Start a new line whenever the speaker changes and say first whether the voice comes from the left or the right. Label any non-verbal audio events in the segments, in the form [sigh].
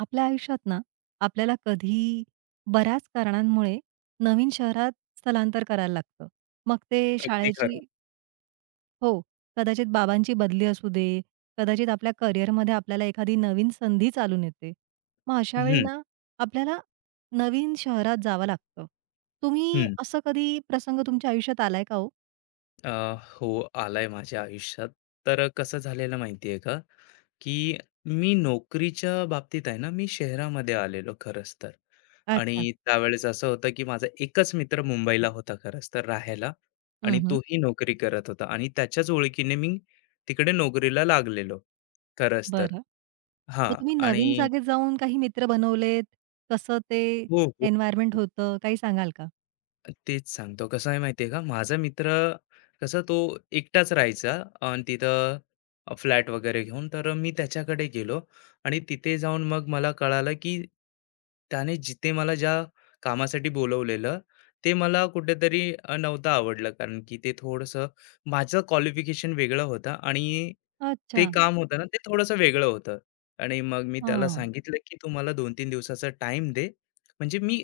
right: आपल्या आयुष्यात ना, आपल्याला कधी बऱ्याच कारणांमुळे नवीन शहरात स्थलांतर करायला लागतं. मग ते
left: अगदी
right: शाळेची
left: खरं.
right: हो, कदाचित बाबांची बदली असू दे, कदाचित आपल्या करिअरमध्ये आपल्याला एखादी नवीन संधी चालून येते. मग अशा वेळी
left: हं,
right: ना, आपल्याला नवीन शहरात जावं लागतं. तुम्ही
left: हं.
right: असं कधी प्रसंग तुमच्या आयुष्यात आलाय का हो?
left: अ, हो, आलाय माझ्या आयुष्यात. तर कसं झालेलं माहिती का, की नोकरीच्या बाबतीत आहे ना, मी शहरामध्ये आलेलो खरंच तर.
right: अच्छा.
left: आणि त्यावेळेस असं होतं, की माझा एकच मित्र मुंबईला होता खरंच तर राहायला
right: हं,
left: आणि
right: हं.
left: तोही नोकरी करत होता आणि त्याच्याच ओळखीने मी तिकडे नोकरीला लागलेलो, खरंच तर.
right: बरं. मग
left: हां
right: तुम्ही नवीन
left: आणि
right: जागेत जाऊन काही मित्र बनवलेत? कसं ते
left: हो, हो.
right: एन्व्हायर्नमेंट होतं? काही सांगाल का?
left: तेच सांगतो. कसं आहे माहिती का, माझा मित्र कसं तो एकटाच राहायचा आणि तिथं फ्लॅट वगैरे घेऊन. तर मी त्याच्याकडे गेलो आणि तिथे जाऊन मग मला कळालं, की त्याने मला ज्या कामासाठी बोलवलेलं, ते मला कुठेतरी नव्हतं आवडलं. कारण की ते थोडंसं माझं क्वालिफिकेशन वेगळं होतं आणि ते
right: अच्छा.
left: काम होतं ना, ते थोडंसं वेगळं होतं. आणि मग मी त्याला
right: हां.
left: सांगितलं, की "तू मला 2-3 दिवसाचा टाईम दे." म्हणजे मी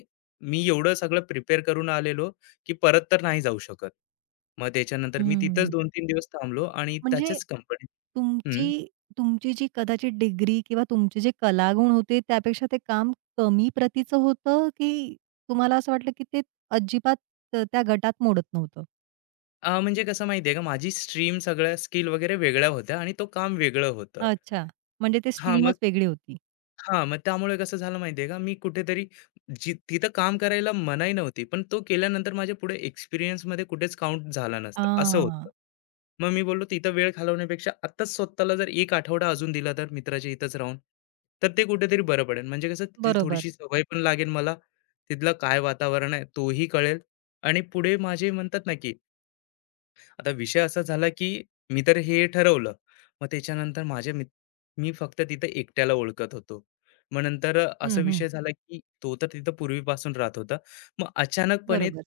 left: मी एवढं सगळं प्रिपेअर करून आलेलो, की परत तर नाही जाऊ शकत. मग त्याच्यानंतर मी तिथंच
right: हं.
left: दोन तीन दिवस थांबलो आणि
right: म्हणजे
left: त्याच्याच कंपनीत हं.
right: तुमची तुमची जी कदाचित डिग्री किंवा तुमचे जे कलागुण होते त्यापेक्षा ते काम कमी प्रतीचं होतं, की तुम्हाला असं वाटलं, की ते अजिबात त्या गटात मोडत नव्हतं?
left: म्हणजे कसं माहिती आहे का, माझी स्ट्रीम सगळ्या स्किल वगैरे वेगळ्या होत्या आणि तो काम वेगळं होतं.
right: अच्छा. म्हणजे ते
left: हां,
right: स्ट्रीमच
left: मग
right: वेगळी होती.
left: हां, मग त्यामुळे कसं झालं माहितीये का, मी कुठेतरी तिथं काम करायला मनाई नव्हती, पण तो केल्यानंतर माझ्या पुढे एक्सपिरियन्समध्ये कुठेच काउंट झाला नसता, असं होतं.
right: हां.
left: मग मी बोललो तिथं वेळ घालवण्यापेक्षा आत्ताच स्वतःला जर एक आठवडा अजून दिला तर मित्राच्या इथंच राहून, तर ते कुठेतरी बरं पडेल. म्हणजे कसं तिथली
right: बरोबर.
left: थोडीशी सवय पण लागेल मला, तिथलं काय वातावरण आहे तोही कळेल आणि पुढे माझे म्हणतात ना, की आता विषय असा झाला की मी तर हे ठरवलं. मग त्याच्यानंतर माझ्या मित मी फक्त तिथं एकट्याला ओळखत होतो. मग नंतर असा
right: हं, हं.
left: विषय झाला की तो तर तिथं पूर्वीपासून राहत होता. मग अचानकपणे
right: बरोबर.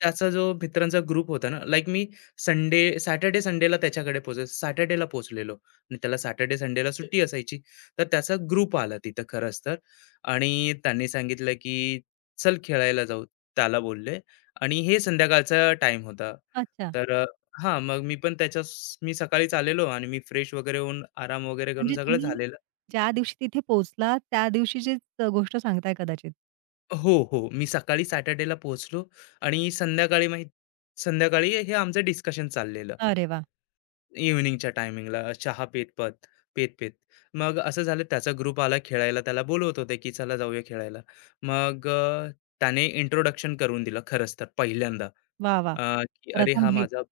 left: त्याचा जो मित्रांचा ग्रुप होता ना, लाइक मी संडे सॅटर्डे, संडेला त्याच्याकडे पोहोचायचो. सॅटर्डेला पोहोचलेलो आणि त्याला सॅटर्डे, संडेला सुट्टी असायची. तर त्याचा ग्रुप आला तिथं खरंच तर आणि त्यांनी सांगितलं की "चल खेळायला जाऊ." त्याला बोलले आणि हे संध्याकाळचा टाईम होता.
right: अच्छा.
left: तर हां, मग मी पण त्याच्यास मी सकाळीच आलेलो आणि मी फ्रेश वगैरे होऊन आराम वगैरे करून
right: म्हणजे
left: सगळं
right: तुम्ही
left: झालेलं.
right: ज्या दिवशी तिथे पोहोचला त्या दिवशीचीच गोष्ट सांगताय कदाचित?
left: हो, हो. मी सकाळी सॅटर्डेला पोहोचलो आणि संध्याकाळी हे आमचं डिस्कशन चाललेलं.
right: अरे वाह!
left: इव्हनिंगच्या टायमिंगला चहा पेत-पेत मग असं झालं त्याचा ग्रुप आला खेळायला त्याला बोलवत होते की चला जाऊया खेळायला. मग त्याने इंट्रोडक्शन करून दिलं खरंच तर पहिल्यांदा,
right: वाह, वाह!
left: की अरे
right: प्रथम भेट.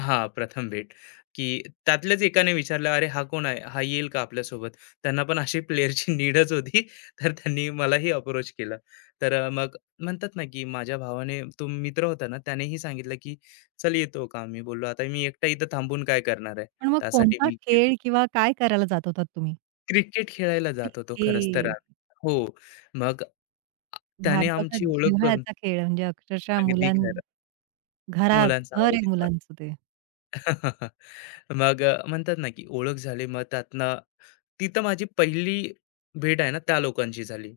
left: हा प्रथम भेट. की त्यातल्याच एकाने विचारलं अरे हा कोण आहे हा येईल का आपल्यासोबत. त्यांना पण अशी प्लेअरची नीडच होती. [laughs] तर त्यांनी मलाही अप्रोच केलं. तर मग म्हणतात ना की माझ्या भावाने तो मित्र होता ना त्यानेही सांगितलं की चल येतो का? मी बोललो, "आता मी एकटा इथं थांबून काय करणार आहे?"
right: पण मग
left: त्यासाठी
right: कोणता
left: मी क्रि
right: खेळ किंवा काय करायला जात होतात तुम्ही?
left: क्रिकेट खेळायला जात होतो
right: ओके.
left: खरंच तर आम्ही. हो, मग आ- त्याने
right: भारताचा
left: आमची ओळख करून
right: जिव्हाळ्याचा खेळ म्हणजे अक्षरशः
left: अगदी
right: मुलां
left: खरं.
right: घरात
left: मुलांचा
right: घर आहे
left: आवडीचा.
right: मुलांचं ते.
left: [laughs] मग म्हणतात ना, की ओळख झाली. मग त्यातनं तिथं माझी पहिली भेट आहे ना, त्या लोकांची झाली.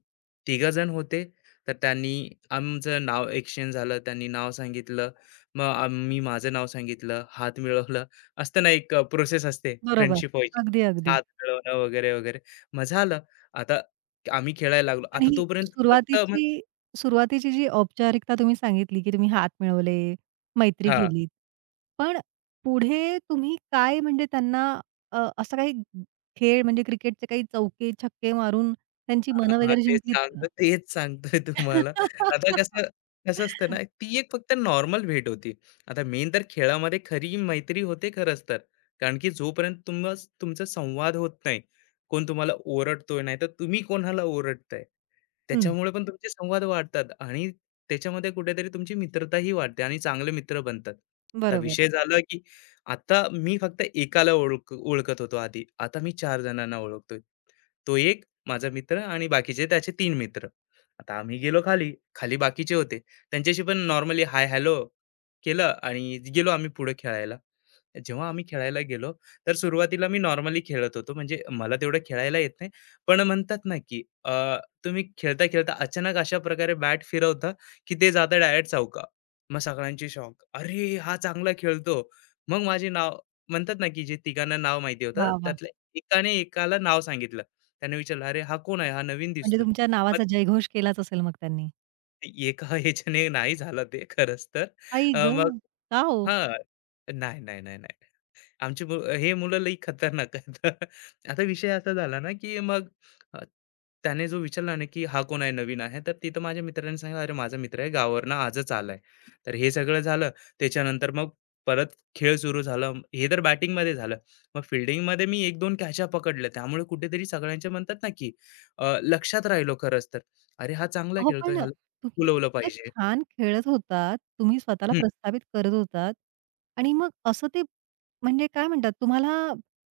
left: तिघजण होते. तर त्यांनी आमचं नाव एक्सचेंज झालं. त्यांनी नाव सांगितलं. मग आम्ही माझं नाव सांगितलं. हात मिळवला. असतं ना, एक प्रोसेस असते
right: बरोबर.
left: फ्रेंडशिप व्हायची.
right: अगदी, अगदी.
left: हात मिळवणं वगैरे, वगैरे. मग झालं. आता आम्ही खेळायला लागलो.
right: आणि
left: आता
right: ही
left: तोपर्यंत फक्त
right: सुरुवातीची सुरुवातीची जी औपचारिकता तुम्ही सांगितली, की तुम्ही हात मिळवले, मैत्री
left: हां.
right: केलीत. पण पुढे तुम्ही काय म्हणजे त्यांना असं काही खेळ म्हणजे क्रिकेटचे काही चौके, छक्के मारून त्यांची
left: हां,
right: मनं
left: हां.
right: वगैरे जिंकलीत का?
left: तेच सांगतोय तुम्हाला. आता
right: [laughs]
left: कसं कसं असतं ना, ती एक फक्त नॉर्मल भेट होती. आता मेन तर खेळामध्ये खरी मैत्री होते खरंच तर. कारण की जोपर्यंत तुम्हा तुमचा संवाद होत नाही, कोण तुम्हाला ओरडतोय, नाहीतर तुम्ही कोणाला ओरडताय.
right: हं.
left: त्याच्यामुळे पण तुमचे संवाद वाढतात आणि त्याच्यामध्ये कुठेतरी तुमची मित्रताही वाढते आणि चांगले मित्र बनतात. आता
right: बरोबर.
left: विषय झाला की आता मी फक्त एकाला ओळखत होतो आधी. आता मी 4 जणांना ओळखतोय. तो एक माझा मित्र आणि बाकीचे त्याचे तीन मित्र. आता आम्ही गेलो खाली. खाली बाकीचे होते. त्यांच्याशी पण नॉर्मली हाय हॅलो केलं आणि गेलो आम्ही पुढे खेळायला. जेव्हा आम्ही खेळायला गेलो, तर सुरुवातीला मी नॉर्मली खेळत होतो. म्हणजे मला तेवढं खेळायला येत नाही. पण म्हणतात ना, की तुम्ही खेळता-खेळता अचानक अशा प्रकारे बॅट फिरवता, की ते जातं डायरेक्ट चौका. मग सगळ्यांची शॉक. "अरे! हा चांगला खेळतो." मग माझे नाव म्हणतात ना, की जे तिघांना नाव माहिती होतं,
right: वाह, वाह!
left: त्यातल्या एकाने एकाला नाव सांगितलं. त्याने विचारलं, "अरे! हा कोण आहे? हा नवीन
right: म्हणजे
left: दिसतोय."
right: तुमच्या
left: मग
right: नावाचा जयघोष केलाच असेल मग त्यांनी.
left: एका ह्याच्याने नाही झालं ते खरंच तर.
right: आई
left: अ, मग
right: गं! का हो?
left: हां. नाही, नाही, नाही, नाही. आमची मु हे मुलं लई खतरनाक आहेत. [laughs] आता विषय असा झाला ना, की मग अ, त्याने जो विचारला ना, की हा कोण आहे नवीन आहे, तर तिथं माझ्या मित्राने सांगितलं, "अरे माझा मित्र आहे गावावरनं आजच आलाय." तर हे सगळं झालं. त्याच्यानंतर मग परत खेळ सुरू झाला. हे तर बॅटिंगमध्ये झालं. मग फील्डिंगमध्ये मी 1-2 कॅचा पकडल्या. त्यामुळे कुठेतरी सगळ्यांचे म्हणतात ना, की लक्षात राहिलो खरंच तर. अरे हा चांगला
right: अहो,
left: खेळतोय,
right: पण
left: ह्याला
right: तुम्ही
left: बोलवलं
right: इतकं
left: पाहिजे.
right: छान खेळत होतात, तुम्ही स्वतःला प्रस्थापित करत होतात आणि मग असं ते म्हणजे काय म्हणतात तुम्हाला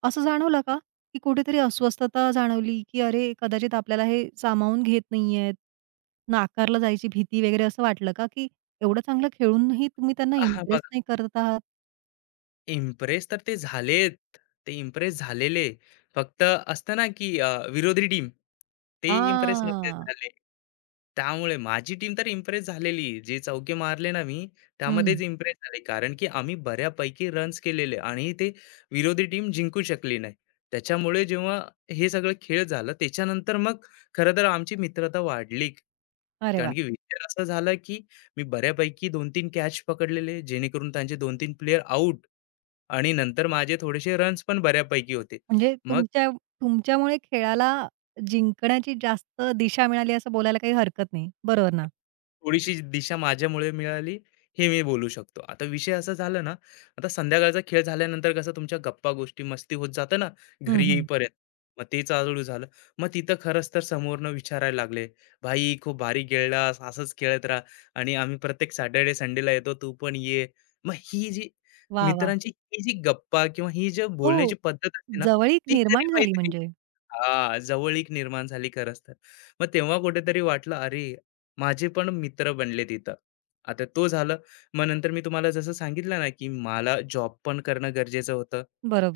right: असं जाणवलं का, की कुठेतरी अस्वस्थता जाणवली, की अरे कदाचित आपल्याला हे सामावून घेत नाहीयेत, नाकारलं जायची भीती वगैरे असं वाटलं का, की एवढं चांगलं खेळूनही तुम्ही त्यांना
left: हं.
right: इम्प्रेस नाही करत आहात?
left: इम्प्रेस तर ते झालेत. ते इम्प्रेस झालेले. फक्त असतं ना, की विरोधी टीम ते इम्प्रेस नव्हते
right: हां.
left: झाले. त्यामुळे माझी टीम तर इम्प्रेस झालेली. जे चौके मारले ना मी,
right: हं.
left: त्यामध्येच इम्प्रेस झाले. कारण की आम्ही बऱ्यापैकी रन्स केलेले आणि ते विरोधी टीम जिंकू शकली नाही. त्याच्यामुळे जेव्हा हे सगळं खेळ झालं, त्याच्यानंतर मग खरं तर आमची मित्रता वाढली.
right: अरे
left: कारण
right: वाह!
left: की विचार असा झाला, की मी बऱ्यापैकी 2-3 कॅच पकडलेले, जेणेकरून त्यांचे 2-3 प्लेयर आउट. आणि नंतर माझे थोडेसे रन्स पण बऱ्यापैकी होते.
right: म्हणजे
left: मग
right: तुमच्यामुळे खेळाला जिंकण्याची जास्त दिशा मिळाली असं बोलायला काही हरकत नाही. बरोबर ना?
left: थोडीशी दिशा माझ्यामुळे मिळाली, हे मी बोलू शकतो. आता विषय असा झाला ना, आता संध्याकाळचा खेळ झाल्यानंतर कसं तुमच्या गप्पा-गोष्टी, मस्ती होत जातं ना
right: हं,
left: घरी
right: हं.
left: येईपर्यंत. मग ते चालू झालं. मग तिथं खरंच तर समोरनं विचारायला लागले, "भाई खूप भारी खेळलास, असंच खेळत राहा आणि आम्ही प्रत्येक सॅटर्डे संडेला येतो, तू पण ये." मग ही जी
right: वाह! वाह!
left: मित्रांची ही जी गप्पा किंवा ही जी
right: हो,
left: बोलण्याची पद्धत असते ना,
right: जवळीक
left: ती खरी
right: निर्माण झाली
left: मैत्री.
right: म्हणजे.
left: हां, जवळीक निर्माण झाली खरंच तर. मग तेव्हा कुठेतरी वाटलं, अरे, माझे पण मित्र बनले तिथं. आता तो झालं. मग नंतर मी तुम्हाला जसं सांगितलं ना, की मला जॉब पण करणं गरजेचं होतं.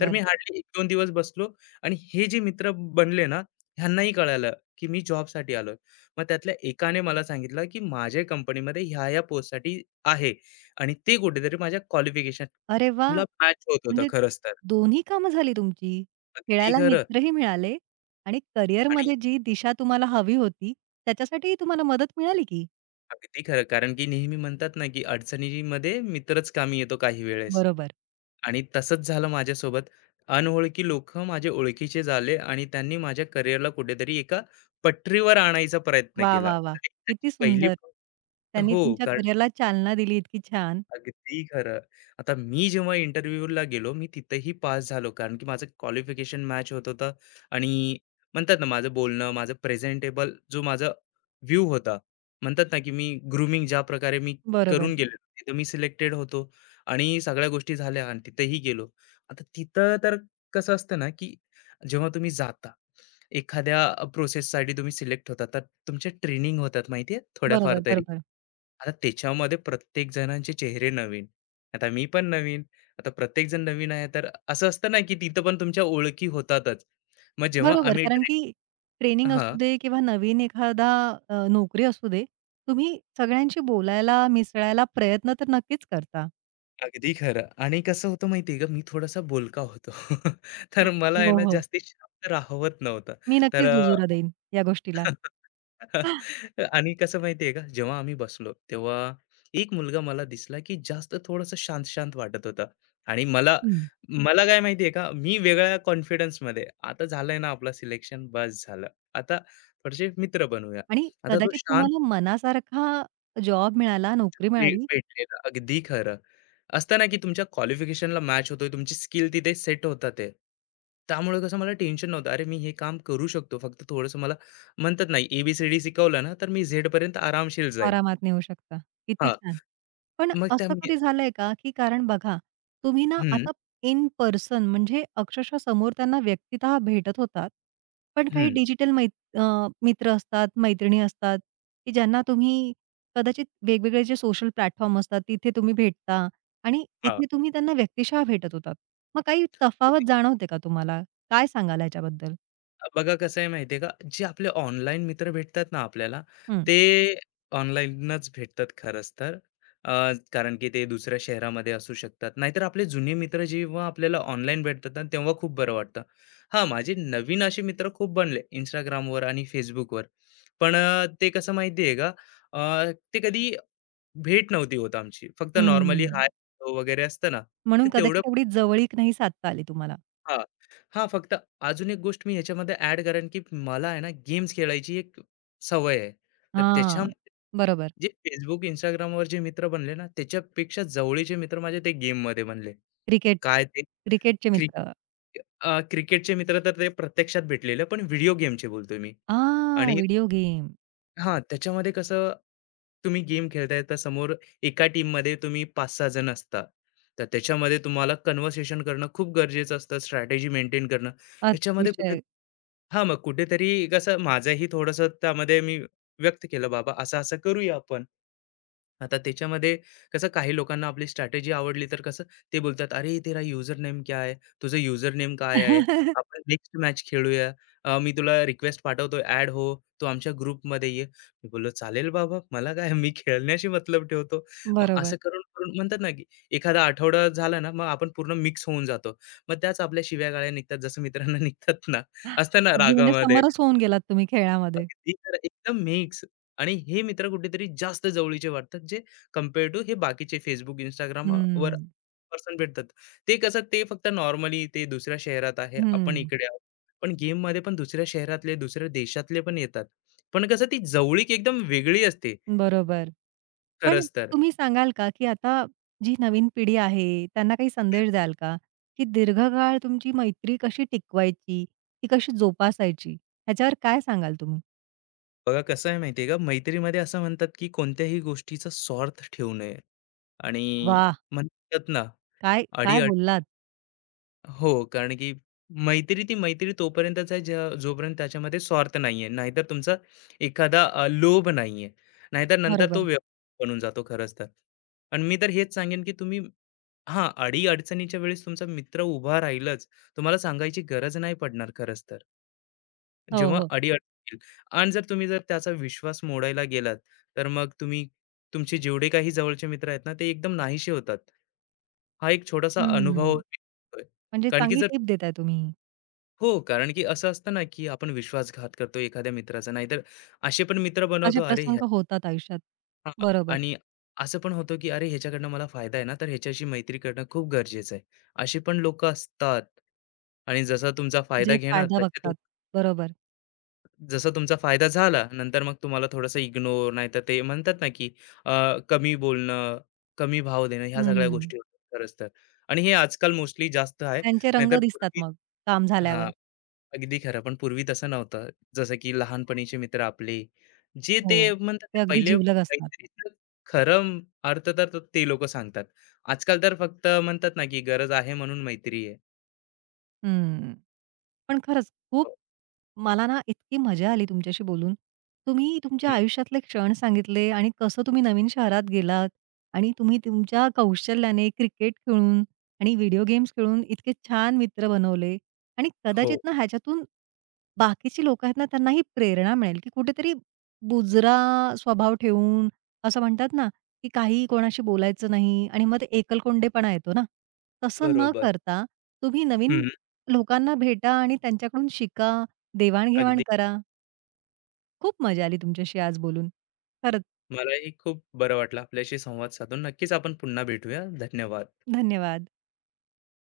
left: तर मी हार्डली 1-2 दिवस बसलो आणि हे जे मित्र बनले ना, ह्यांनाही कळालं, की मी जॉबसाठी आलोय. मग त्यातल्या एकाने मला सांगितलं, की माझ्या कंपनीमध्ये ह्या-ह्या पोस्टसाठी आहे आणि ते कुठेतरी माझ्या क्वालिफिकेशनला
right: अरे वाह!
left: मॅच होत होतं
right: म्हणजे
left: खरंच तर.
right: दोन्ही कामं झाली तुमची.
left: अगदी
right: खेळायला
left: खरं
right: मित्रही मिळाले आणि
left: आणि
right: करिअरमध्ये जी दिशा तुम्हाला हवी होती, त्याच्यासाठीही तुम्हाला मदत मिळाली की.
left: अगदी खरं. कारण की नेहमी म्हणतात ना, की अडचणीमध्ये मित्रच कामी येतो काही वेळेस.
right: बरोबर.
left: आणि तसंच झालं माझ्यासोबत. अनओळखी लोकं माझे ओळखीचे झाले आणि त्यांनी माझ्या करिअरला कुठेतरी एका पटरीवर आणायचा प्रयत्न
right: वाह!
left: केला.
right: वाह! वाह!
left: त्याची
right: किती
left: पहिली
right: सुंदर. त्यांनी
left: हो.
right: तुमच्या करिअरला चालना दिली इतकी छान.
left: अगदी खरं. आता मी जेव्हा इंटरव्ह्यूला गेलो, मी तिथेही पास झालो, कारण की माझं क्वालिफिकेशन मॅच होत होतं आणि म्हणतात ना, माझं बोलणं, माझं प्रेझेंटेबल जो माझा व्ह्यू होता, म्हणतात ना, की मी ग्रूमिंग ज्या प्रकारे मी करून
right: बरोबर.
left: हं. तिथं मी सिलेक्टेड होतो आणि सगळ्या गोष्टी झाल्या आणि तिथेही गेलो. आता तिथं तर कसं असतं ना, की जेव्हा तुम्ही जाता, एखाद्या प्रोसेससाठी तुम्ही सिलेक्ट होता, तर तुमच्या ट्रेनिंग होतात, माहिती थोड्याफार
right: बरोबर,
left: तरी.
right: बरोबर.
left: आता त्याच्यामध्ये प्रत्येक जणांचे चेहरे नवीन. आता मी पण नवीन. आता प्रत्येक जण नवीन आहे, तर असं असतं ना, की तिथं पण तुमच्या ओळखी होतातच. मग जेव्हा
right: बरोबर.
left: आम्ही
right: कारण की ट्रेनिंग असू
left: हां.
right: दे किंवा नवीन एखादा नोकरी असू दे, तुम्ही सगळ्यांशी बोलायला, मिसळायला प्रयत्न तर नक्कीच करता.
left: अगदी खरं आणि कसं होतं माहितीये का, मी थोडासा बोलका होतो. [laughs] तर मला आहे
right: हो,
left: ना
right: हो.
left: जास्ती शांत राहवत नव्हतं.
right: मी
left: तर
right: नक्कीच दुजोरा देईन या गोष्टीला.
left: [laughs] आणि कसं माहितीये का, जेव्हा आम्ही बसलो, तेव्हा एक मुलगा मला दिसला, की जास्त थोडंसं शांत-शांत वाटत होता आणि मला
right: हं.
left: मला काय माहितीये का, मी वेगळ्या कॉन्फिडन्समध्ये, आता झालंय ना आपलं सिलेक्शन, बस झालं. आता थोडेसे मित्र बनवूया.
right: आणि
left: आता तो
right: कदाचित
left: शांत
right: तुम्हाला मनासारखा जॉब मिळाला, नोकरी मिळाली
left: भेटलेलं. अगदी खरं. असतं ना, की तुमच्या क्वालिफिकेशनला मॅच होतोय, तुमची स्किल तिथे सेट होतात ते. त्यामुळे कसं मला टेन्शन नव्हतं. अरे, मी हे काम करू शकतो. फक्त थोडंसं मला म्हणतात ना, ए-बी-सी-डी शिकवलं ना, तर मी झेडपर्यंत आरामशीर जाईल.
right: आरामात नेऊ शकता. किती
left: हां,
right: छान. पण
left: मग त्या
right: असं
left: मी
right: कधी झालंय का, की कारण बघा, तुम्ही ना
left: हं,
right: आता इन पर्सन म्हणजे अक्षरशः समोर त्यांना व्यक्तितः भेटत होतात. पण काही
left: हं.
right: डिजिटल अ, मित्र असतात, मैत्रिणी असतात, की ज्यांना तुम्ही कदाचित वेगवेगळे जे सोशल प्लॅटफॉर्म असतात, तिथे तुम्ही भेटता आणि
left: हां.
right: इथे तुम्ही त्यांना व्यक्तिशः भेटत होतात. मग काही तफावत जाणवते का तुम्हाला? काय सांगाल ह्याच्याबद्दल?
left: बघा कसं आहे माहिती आहे का, जे आपले ऑनलाईन मित्र भेटतात ना आपल्याला,
right: हं.
left: ते ऑनलाईनच भेटतात खरंच तर. अ, कारण की ते दुसऱ्या शहरामध्ये असू शकतात. नाहीतर आपले जुने मित्र जेव्हा आपल्याला ऑनलाईन भेटतात ना, तेव्हा खूप बरं वाटतं. हां, माझे नवीन असे मित्र खूप बनले Instagramवर आणि Facebookवर. पण ते कसं माहिती आहे का, ते कधी भेट नव्हती होत आमची. फक्त नॉर्मली
right: हं.
left: हाय वगैरे असतं ना, ते
right: म्हणून
left: तेवढं
right: कदाचित एवढी जवळीक नाही साधता आली तुम्हाला.
left: हां. हां, फक्त अजून एक गोष्ट मी ह्याच्यामध्ये ॲड करेन, की मला आहे ना गेम्स खेळायची एक सवय आहे. तर
right: हां,
left: त्याच्यामध्ये
right: बरोबर.
left: जे Facebook, Instagramवर जे मित्र बनले ना, त्याच्यापेक्षा जवळीचे मित्र माझे ते गेममध्ये बनले.
right: क्रिकेट,
left: काय ते
right: क्रिकेटचे
left: क्रिक
right: मित्र.
left: अ, क्रिकेटचे मित्र तर ते प्रत्यक्षात भेटलेले, पण व्हिडिओ गेमचे बोलतोय मी
right: आ,
left: आणि
right: व्हिडिओ गेम.
left: हां, त्याच्यामध्ये कसं तुम्ही गेम खेळताय तर समोर एका टीममध्ये तुम्ही 5-6 जण असता. तर त्याच्यामध्ये तुम्हाला कन्व्हर्सेशन करणं खूप गरजेचं असतं, स्ट्रॅटेजी मेंटेन करणं. याच्यामध्ये कुठे
right: अतिशय.
left: हां, मग कुठेतरी कसं माझंही थोडंसं त्यामध्ये मी व्यक्त केलं, "बाबा असं-असं करूया आपण." आता त्याच्यामध्ये कसं काही लोकांना आपली स्ट्रॅटेजी आवडली तर कसं ते बोलतात अरे तेरा युजर नेम क्या आहे, तुझं युजर नेम काय आहे,
right: [laughs]
left: आपण नेक्स्ट मॅच खेळूया, मी तुला रिक्वेस्ट पाठवतो ऍड हो, तू आमच्या ग्रुपमध्ये ये. मी बोललो चालेल बाबा मला काय मी खेळण्याशी मतलब ठेवतो. मग
right: बरोबर.
left: असं करून करून म्हणतात ना की एखादा आठवडा झाला ना मग आपण पूर्ण मिक्स होऊन जातो. मग त्याच आपल्या शिव्या गाळ्या निघतात जसं मित्रांना [laughs] निघतात ना, असतं ना
right: अगदी म्हणजे
left: रागामध्ये.
right: समरस होऊन गेलात तुम्ही खेळामध्ये.
left: अगदी खरं, एकदम मिक्स. आणि हे मित्र कुठेतरी जास्त जवळीचे वाटतात जे कम्पेअर टू हे बाकीचे फेसबुक इंस्टाग्राम
right: हं,
left: वर पर्सन भेटतात. ते कसं ते फक्त नॉर्मली ते दुसऱ्या शहरात आहे, आपण
right: हं.
left: इकडे आहोत. पण गेममध्ये पण दुसऱ्या शहरातले, दुसऱ्या देशातले पण येतात. पण कसं ती जवळीक एकदम वेगळी असते
right: बरोबर. पण
left: खरंच तर.
right: तुम्ही सांगाल का, की आता जी नवीन पिढी आहे, त्यांना काही संदेश द्याल का, की दीर्घकाळ तुमची मैत्री कशी टिकवायची, ती कशी जोपासायची? ह्याच्यावर काय सांगाल तुम्ही?
left: बघा कसं आहे माहिती का, मैत्रीमध्ये असं म्हणतात की कोणत्याही गोष्टीचा स्वार्थ ठेवू नये आणि
right: वाह!
left: म्हणतात ना,
right: काय,
left: अडी
right: काय बोललात.
left: हो, कारण की मैत्री ती मैत्री तोपर्यंतच आहे ज्या जोपर्यंत त्याच्यामध्ये स्वार्थ नाहीये. नाहीतर तुमचा एखादा लोभ नाहीये. नाहीतर नंतर तो
right: बरोबर.
left: व्यवसाय बनून जातो खरंच तर. आणि मी तर हेच सांगेन की हां, अडी-अडचणीच्या वेळेस तुमचा मित्र उभा राहीलच. तुम्हाला सांगायची गरज नाही पडणार खरंच तर.
right: हो,
left: जेव्हा
right: हो.
left: अडी-अडचणी येईल आणि जर तुम्ही त्याचा विश्वास मोडायला गेलात, तर मग तुमचे जेवढे काही जवळचे मित्र आहेत ना, ते एकदम नाहीसे होतात. हा एक छोटासा अनुभव
right: हं.
left: होतोय.
right: म्हणजे
left: कारण की
right: चांगली
left: जर
right: टिप देताय तुम्ही.
left: हो, कारण की असं असतं ना, की आपण विश्वासघात करतो एखाद्या मित्राचा. नाहीतर असे पण मित्र
right: असे
left: बनवतो, अरे ह्या
right: प्रसंग होतात आयुष्यात.
left: हां,
right: बरोबर.
left: आणि असं पण होतं, की अरे ह्याच्याकडनं मला फायदा आहे ना, तर ह्याच्याशी मैत्री करणं खूप गरजेचं आहे. अशी पण लोकं असतात आणि जसा तुमचा फायदा
right: जे
left: घेणार,
right: फायदा
left: तसे तुम
right: बघतात. बरोबर.
left: जसा तुमचा फायदा झाला, नंतर मग तुम्हाला थोडंसं इग्नोर, नाहीतर ते म्हणतात ना, की कमी बोलणं, कमी भाव देणं, ह्या सगळ्या
right: हं.
left: गोष्टी होतात खरंच तर. आणि हे आजकाल मोस्टली जास्त आहे.
right: त्यांचे रंग
left: नाहीतर
right: दिसतात
left: पूर्वी
right: मग काम झाल्यावर.
left: हां. अगदी खरं. पण पूर्वी तसं नव्हतं. जसं की लहानपणीचे मित्र आपले, जे ते
right: हो.
left: म्हणतात
right: ते
left: ना,
right: अगदी
left: पहिले
right: जिवलग असतात.
left: काहीतरी खरं अर्थ तर ते लोकं सांगतात. आजकाल तर फक्त म्हणतात ना, की गरज आहे म्हणून मैत्री आहे.
right: हं. पण खरंच खूप
left: हो,
right: मला ना इतकी मजा आली तुमच्याशी बोलून. तुम्ही तुमच्या
left: हं,
right: आयुष्यातले क्षण सांगितले आणि कसं तुम्ही नवीन शहरात गेलात आणि तुम्ही तुमच्या कौशल्याने क्रिकेट खेळून आणि व्हिडिओ गेम्स खेळून इतके छान मित्र बनवले आणि कदाचित
left: हो,
right: ना ह्याच्यातून बाकीची लोकं आहेत ना त्यांनाही प्रेरणा मिळेल, की कुठेतरी बुजरा स्वभाव ठेवून असं म्हणतात ना, की काही कोणाशी बोलायचं नाही आणि मग ते एकलकोंडेपणा येतो ना. तसं न
left: बरोबर.
right: करता तुम्ही नवीन
left: हं,
right: लोकांना भेटा आणि त्यांच्याकडून शिका देवाण-घेवाण
left: अगदी.
right: करा. खूप मजा आली तुमच्याशी आज बोलून. खरंच
left: मलाही खूप बरं वाटलं आपल्याशी संवाद साधून. नक्कीच आपण पुन्हा भेटूया. धन्यवाद.
right: धन्यवाद.